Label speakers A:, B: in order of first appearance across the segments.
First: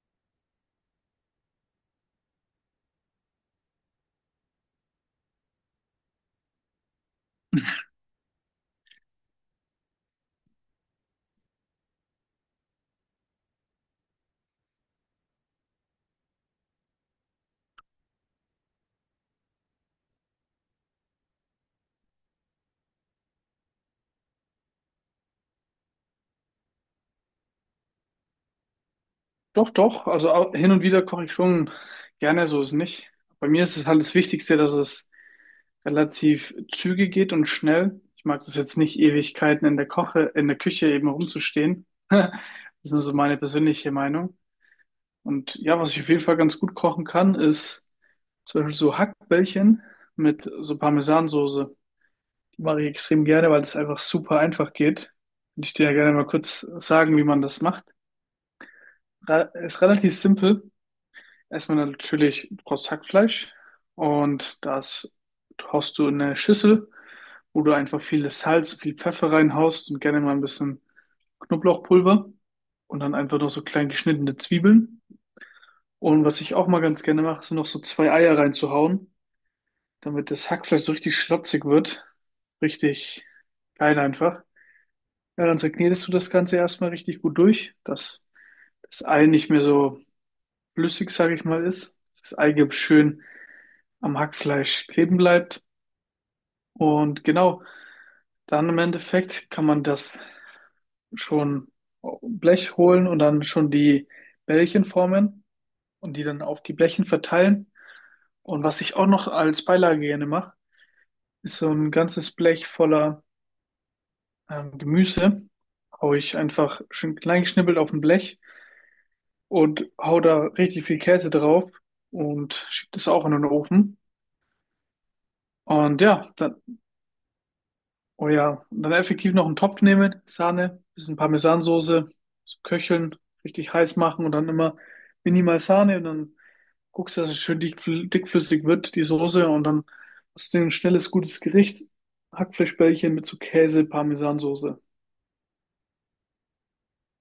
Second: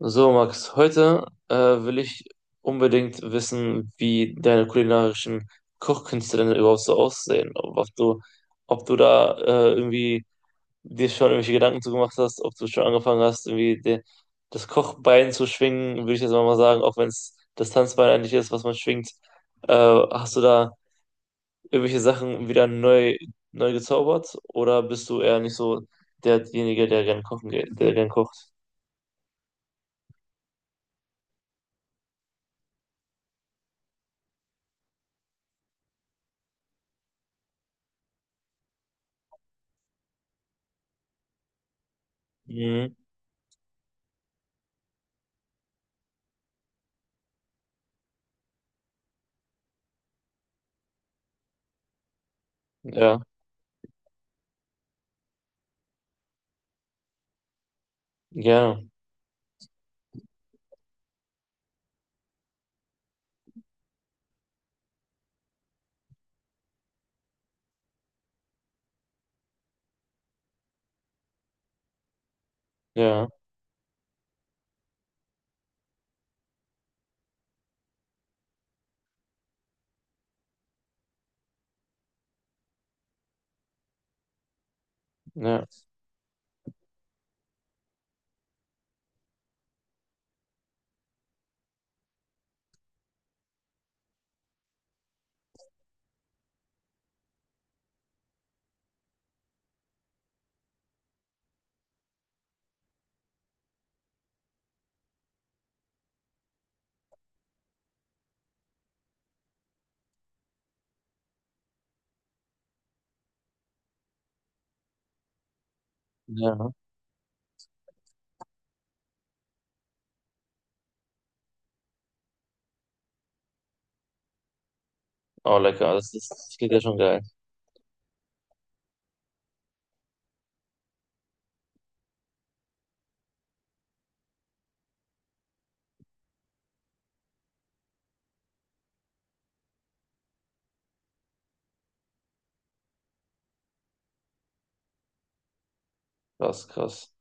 A: So, Max, heute will ich unbedingt wissen, wie deine kulinarischen Kochkünste denn überhaupt so aussehen. Ob du da irgendwie dir schon irgendwelche Gedanken zu gemacht hast, ob du schon angefangen hast, irgendwie das Kochbein zu schwingen, würde ich jetzt mal sagen, auch wenn es das Tanzbein eigentlich ist, was man schwingt. Hast du da irgendwelche Sachen wieder neu gezaubert oder bist du eher nicht so derjenige, der gern kochen geht, der gern kocht?
B: Doch, doch. Also hin und wieder koche ich schon gerne, so ist nicht. Bei mir ist es halt das Wichtigste, dass es relativ zügig geht und schnell. Ich mag das jetzt nicht, Ewigkeiten in der Küche eben rumzustehen. Das ist
A: Mhm.
B: nur so meine persönliche Meinung. Und ja, was ich auf jeden Fall ganz gut kochen kann, ist zum Beispiel so Hackbällchen mit so Parmesansoße. Die mache ich
A: Ja,
B: extrem gerne, weil das einfach super einfach geht. Und ich dir ja gerne mal kurz sagen, wie man das macht.
A: gerne,
B: Ist relativ simpel. Erstmal natürlich, du brauchst Hackfleisch und das haust du in eine Schüssel, wo du einfach viel Salz, viel Pfeffer reinhaust und gerne mal ein bisschen Knoblauchpulver und dann
A: ja.
B: einfach noch so klein geschnittene Zwiebeln. Und was ich auch mal ganz gerne mache, sind noch so zwei Eier reinzuhauen, damit das Hackfleisch so richtig schlotzig wird. Richtig geil einfach. Ja, dann
A: Ja,
B: segnetest du das Ganze erstmal richtig gut durch, dass das Ei nicht mehr so flüssig, sage ich mal, ist. Dass das Eigelb schön am Hackfleisch kleben bleibt. Und genau, dann im Endeffekt kann man das schon auf ein Blech holen und dann schon die Bällchen formen und die dann auf die Blechen verteilen. Und was ich auch noch als Beilage gerne mache, ist so ein ganzes Blech voller Gemüse. Hau ich
A: ja.
B: einfach schön klein geschnippelt auf ein Blech und hau da richtig viel Käse drauf und schieb das auch in den Ofen.
A: Oh, lecker.
B: Und ja,
A: Das
B: dann
A: klingt ja schon geil.
B: Oh ja, und dann effektiv noch einen Topf nehmen, Sahne, bisschen Parmesansoße zu köcheln, richtig heiß machen und dann immer minimal Sahne und dann guckst du, dass es schön dickflüssig wird, die Soße, und dann hast du ein schnelles, gutes Gericht. Hackfleischbällchen mit so Käse, Parmesansoße.
A: Krass, krass.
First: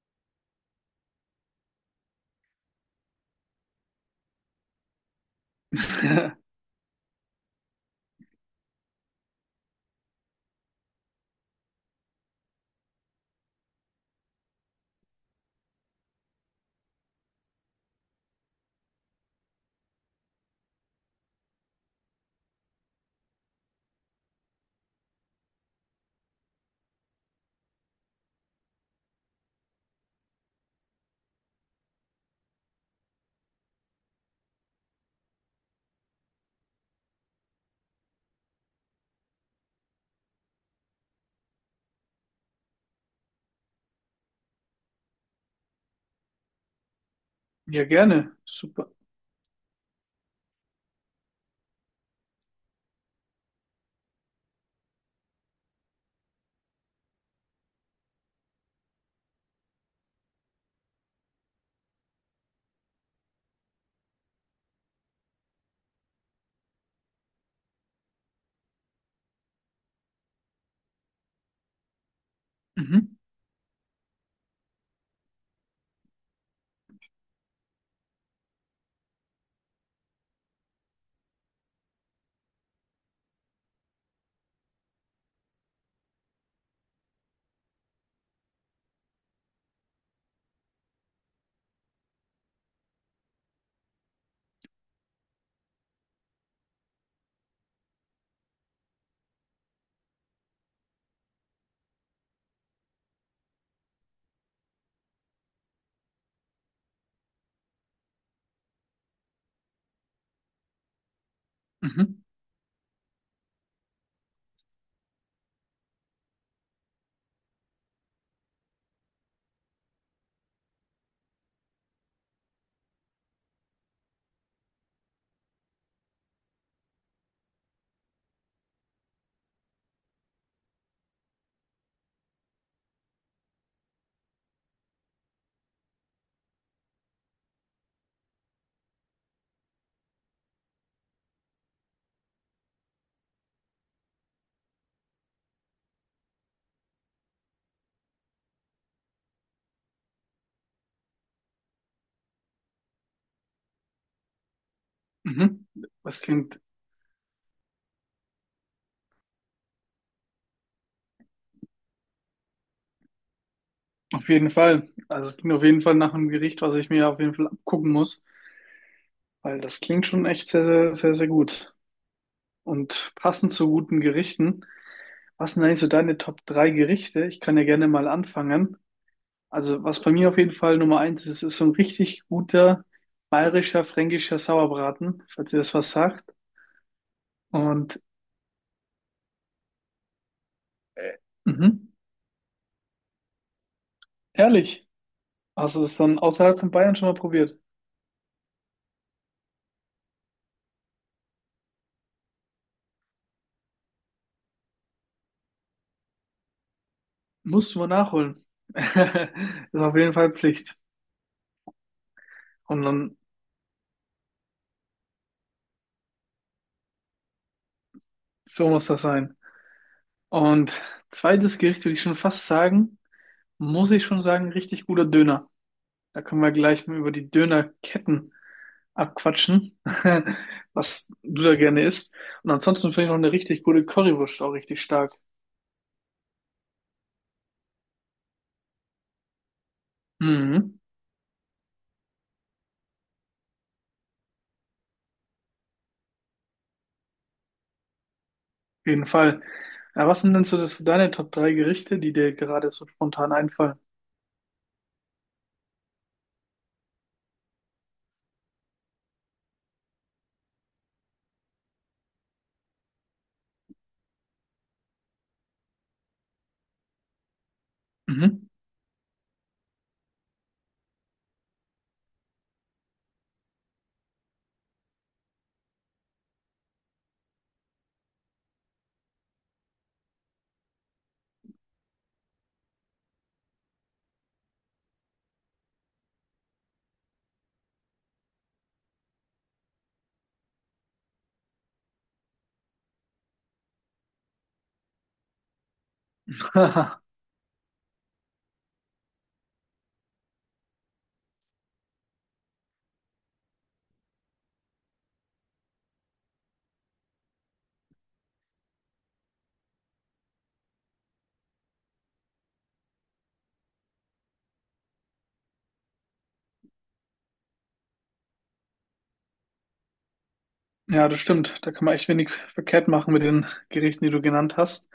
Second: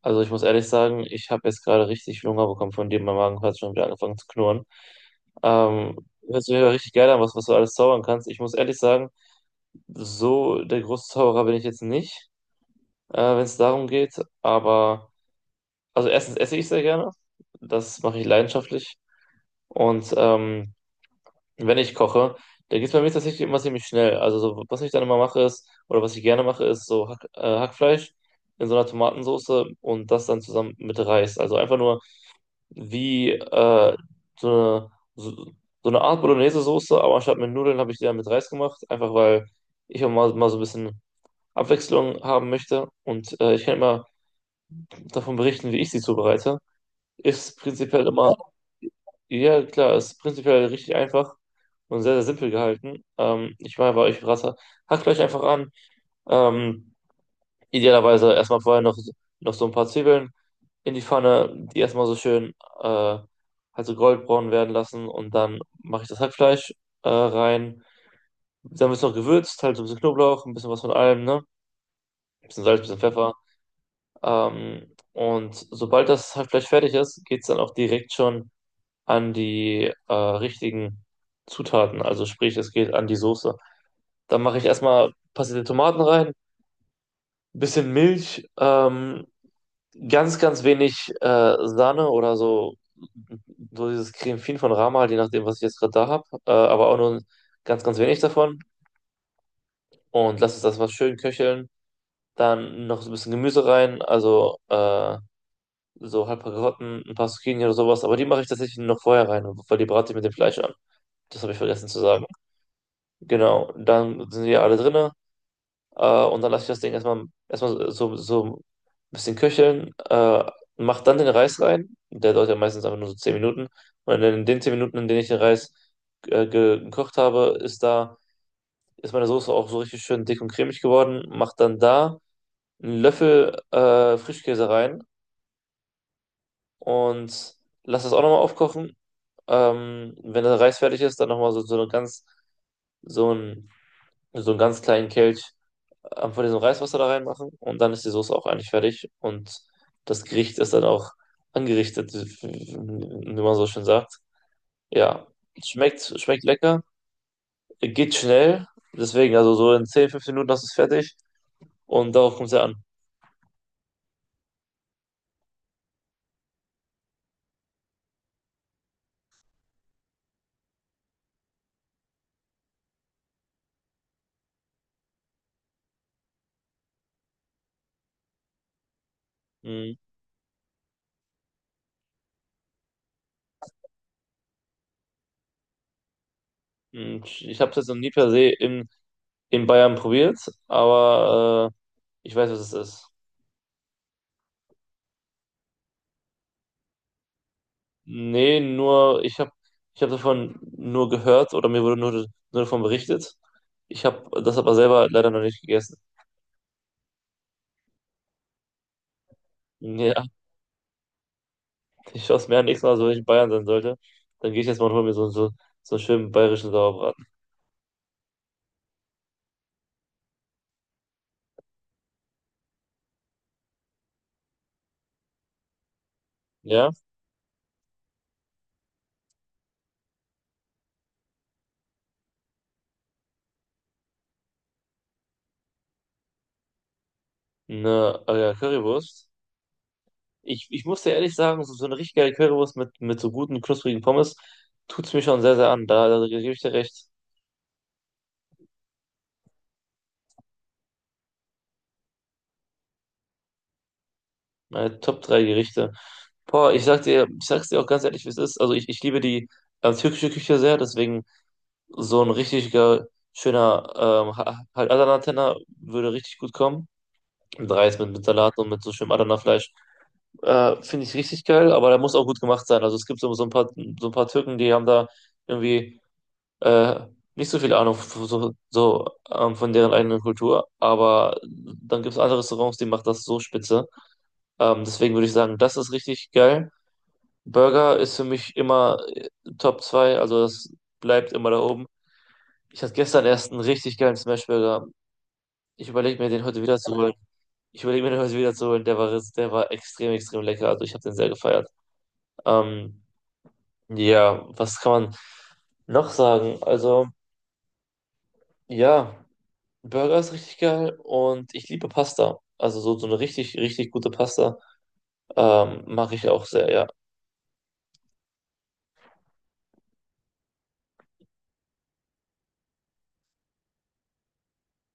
A: Also ich muss ehrlich sagen, ich habe jetzt gerade richtig Hunger bekommen von dir. Mein Magen hat schon wieder angefangen zu knurren. Ähm, Hört sich ja richtig geil an, was du alles zaubern kannst. Ich muss ehrlich sagen, so der große Zauberer bin ich jetzt nicht, wenn es darum geht. Aber, also erstens esse ich sehr gerne. Das mache ich leidenschaftlich. Und wenn ich koche, da geht es bei mir tatsächlich immer ziemlich schnell. Also so, was ich dann immer mache ist, oder was ich gerne mache, ist so Hackfleisch in so einer Tomatensoße und das dann zusammen mit Reis. Also einfach nur wie so eine, so, so eine Art Bolognese-Soße, aber anstatt mit Nudeln habe ich die dann mit Reis gemacht, einfach weil ich auch mal so ein bisschen Abwechslung haben möchte und ich kann immer davon berichten, wie ich sie zubereite. Ist
B: Ja,
A: prinzipiell immer
B: gerne. Super.
A: ja, klar, es ist prinzipiell richtig einfach und sehr, sehr simpel gehalten. Ich meine, bei euch Rasse, hackt euch einfach an. Ähm, idealerweise erstmal noch so ein paar Zwiebeln in die Pfanne, die erstmal so schön äh, halt so goldbraun werden lassen und dann mache ich das Hackfleisch rein. Dann wird es noch gewürzt, halt so ein bisschen Knoblauch, ein bisschen was von allem, ne? Ein bisschen Salz, ein bisschen
B: Mhm.
A: Pfeffer. Und sobald das Hackfleisch fertig ist, geht es dann auch direkt schon an die richtigen Zutaten. Also sprich, es geht an die Soße. Dann mache ich erstmal passierte Tomaten rein, bisschen Milch, ganz, ganz wenig Sahne oder so, so dieses Creme Fin von Rama, halt, je nachdem, was ich jetzt gerade da habe, aber auch nur ganz, ganz wenig davon. Und lasse das was schön köcheln. Dann noch so ein bisschen Gemüse rein, also so halb paar Karotten, ein paar Zucchini oder sowas. Aber die mache ich tatsächlich noch vorher rein, weil die brate ich mit dem Fleisch an. Das habe ich vergessen zu
B: Mhm.
A: sagen. Genau, dann sind die alle drinne und dann lasse ich das Ding erstmal so ein bisschen köcheln, mach dann den Reis rein, der dauert ja meistens einfach nur so 10 Minuten und in den 10 Minuten, in denen ich den Reis ge gekocht habe, ist meine Soße auch so richtig schön dick und cremig geworden, mach dann da einen Löffel Frischkäse rein und lass das auch nochmal aufkochen. Wenn der Reis fertig ist, dann nochmal so ein so einen ganz kleinen Kelch von diesem Reiswasser da reinmachen und dann ist die Soße auch eigentlich fertig und das Gericht ist dann auch angerichtet, wie wie man so schön sagt. Ja,
B: Mhm. Das
A: schmeckt
B: klingt
A: lecker, geht schnell, deswegen, also so in 10 15 Minuten hast du es fertig und darauf kommt es ja an.
B: auf jeden Fall, also es klingt auf jeden Fall nach einem Gericht, was ich mir auf jeden Fall abgucken muss, weil das klingt schon echt sehr, sehr, sehr, sehr gut. Und passend zu guten Gerichten, was sind eigentlich so deine Top 3 Gerichte? Ich kann ja gerne mal anfangen. Also,
A: Mhm.
B: was bei mir auf jeden Fall Nummer eins ist, ist so ein richtig guter bayerischer, fränkischer Sauerbraten, falls ihr das was sagt.
A: Und ich habe es jetzt noch
B: Und
A: nie per se in Bayern probiert, aber
B: mhm,
A: ich weiß, was es ist.
B: ehrlich, hast du das dann außerhalb von Bayern schon mal probiert?
A: Nee, nur, ich hab davon nur gehört oder mir wurde nur davon berichtet. Ich habe das aber selber leider noch nicht gegessen.
B: Musst du mal nachholen. Ist auf jeden
A: Ja,
B: Fall Pflicht.
A: ich schaue es mir an, nächstes
B: Und
A: Mal, so wenn
B: dann,
A: ich in Bayern sein sollte, dann gehe ich jetzt mal und hole mir so einen schönen bayerischen Sauerbraten.
B: so muss das sein. Und zweites Gericht würde ich schon fast sagen, muss ich schon sagen, richtig guter Döner. Da können wir gleich
A: Ja,
B: mal über die Dönerketten abquatschen, was du da gerne isst. Und ansonsten finde ich noch eine richtig gute Currywurst auch richtig stark.
A: eine Currywurst.
B: Mhm,
A: Ich muss dir ehrlich sagen, so eine richtig geile Currywurst mit so guten, knusprigen Pommes tut's mir schon sehr, sehr an. Da gebe ich dir recht.
B: auf jeden Fall. Ja, was sind denn so das, deine Top 3 Gerichte, die dir gerade so spontan einfallen?
A: Meine Top 3 Gerichte. Boah, ich sag dir, ich sag's dir auch ganz ehrlich, wie es ist. Also ich liebe die türkische Küche sehr, deswegen so ein schöner halt Adana-Tenner würde richtig gut kommen. Mit Reis, mit
B: Mhm.
A: Salat und mit so schönem Adana-Fleisch. Finde ich richtig geil, aber der muss auch gut gemacht sein. Also es gibt so ein paar Türken, die haben da irgendwie äh, nicht so viel Ahnung von deren eigenen Kultur, aber dann gibt es andere Restaurants, die machen das so spitze. Deswegen würde ich sagen, das ist richtig geil. Burger ist für mich immer Top 2, also das bleibt immer da oben. Ich hatte gestern erst einen richtig geilen Smashburger. Ich überlege mir, den heute wieder zu holen. Ich überlege mir, den heute wieder zu holen. Der war extrem, extrem lecker. Also ich habe den sehr gefeiert. Ähm, Ja, was kann man noch sagen? Also, ja, Burger ist richtig geil und ich liebe Pasta. Also so eine richtig, richtig gute Pasta mache ich auch sehr, ja.
B: Ja, das stimmt. Da kann man echt wenig verkehrt machen mit den Gerichten, die du genannt hast.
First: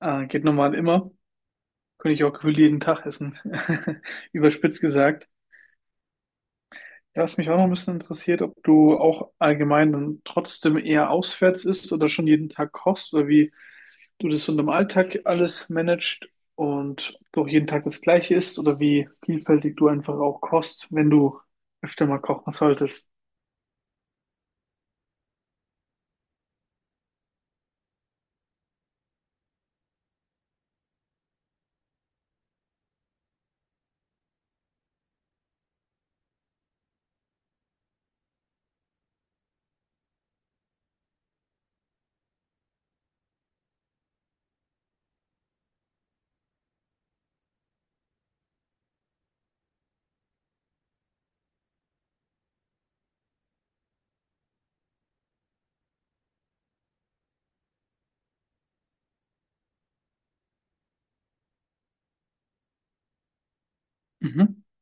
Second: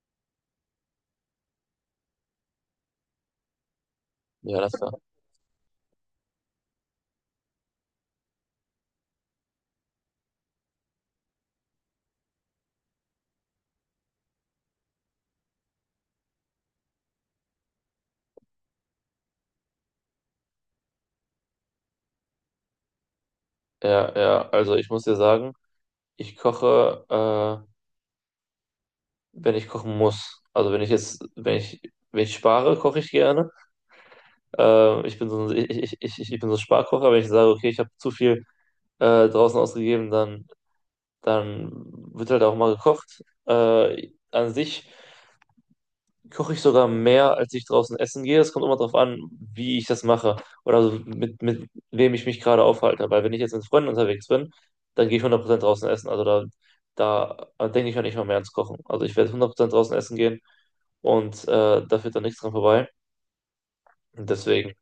B: Geht normal immer. Könnte ich auch gefühlt jeden Tag essen.
A: Ja, das
B: Überspitzt
A: war.
B: gesagt. Ja, was mich auch noch ein bisschen interessiert, ob du auch allgemein dann trotzdem eher auswärts isst oder schon jeden Tag kochst oder wie du das so in deinem Alltag alles managst und ob du auch jeden Tag das Gleiche isst oder wie vielfältig du einfach auch kochst, wenn du öfter mal kochen solltest.
A: Ja, ja, also ich muss dir sagen, ich koche, wenn ich kochen muss. Also wenn ich spare, koche ich gerne. Ich bin so ein, ich, ich, ich, ich ich bin so ein Sparkocher, wenn ich sage, okay, ich habe zu viel draußen ausgegeben, dann wird halt auch mal gekocht. An sich koche ich sogar mehr, als ich draußen essen gehe. Es kommt immer darauf an, wie ich das mache oder so mit wem ich mich gerade aufhalte. Weil wenn ich jetzt mit Freunden unterwegs bin, dann gehe ich 100% draußen essen. Also da denke ich mir nicht mal mehr ans Kochen. Also ich werde 100% draußen essen gehen und da führt dann nichts dran vorbei. Und
B: Mhm.
A: deswegen.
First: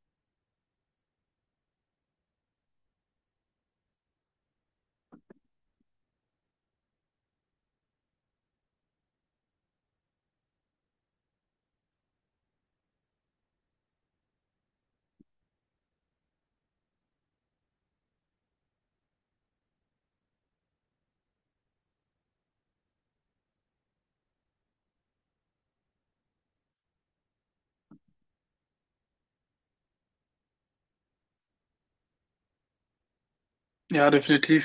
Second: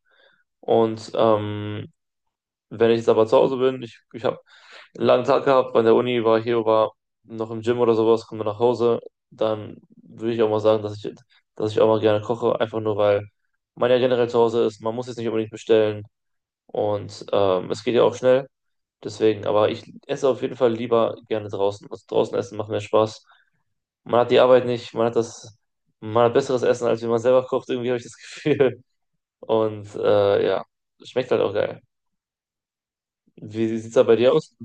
A: Und wenn ich jetzt aber zu Hause bin, ich habe einen langen Tag gehabt, bei der Uni war noch im Gym oder sowas, komme nach Hause, dann würde ich auch mal sagen, dass ich auch mal gerne koche, einfach nur weil man ja generell zu Hause ist, man muss jetzt nicht unbedingt bestellen und es geht ja auch schnell, deswegen, aber ich esse auf jeden Fall lieber gerne draußen. Also draußen essen macht mehr Spaß. Man hat die Arbeit nicht, man hat besseres Essen, als wenn man selber kocht, irgendwie habe ich das Gefühl. Und ja, schmeckt halt auch geil. Wie sieht's da
B: Ja,
A: bei dir aus?
B: definitiv.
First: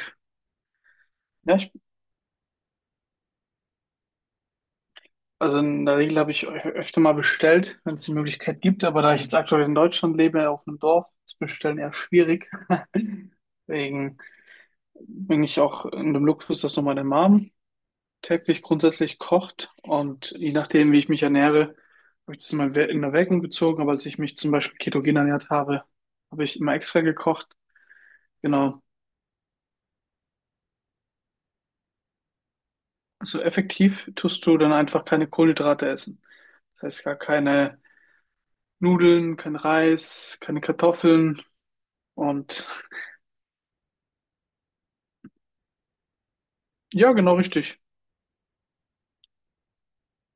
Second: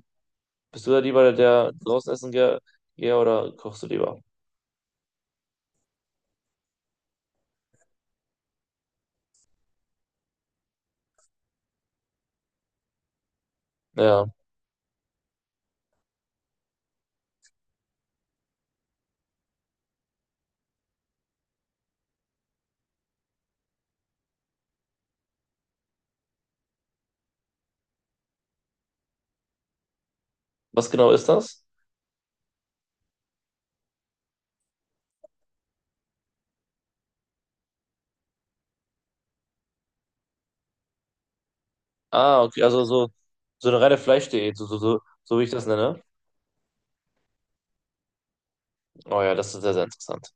A: Bist du da lieber
B: Ja,
A: der, der
B: ich,
A: draußen essen gehe oder kochst du lieber?
B: also in der Regel habe ich öfter mal bestellt, wenn es die Möglichkeit gibt, aber da ich jetzt aktuell in Deutschland lebe, auf einem Dorf, ist Bestellen eher schwierig. Deswegen
A: Ja.
B: bin ich auch in dem Luxus, dass noch meine Mom täglich grundsätzlich kocht, und je nachdem, wie ich mich ernähre, habe ich das immer in Erwägung gezogen, aber als ich mich zum Beispiel ketogen ernährt habe, habe ich immer extra gekocht. Genau.
A: Was genau ist das?
B: Also effektiv tust du dann einfach keine Kohlenhydrate essen. Das heißt, gar keine Nudeln, kein Reis, keine Kartoffeln
A: Ah, okay,
B: und
A: also so eine reine Fleischdiät, so wie ich das nenne.
B: ja, genau richtig.
A: Oh ja, das ist sehr, sehr interessant.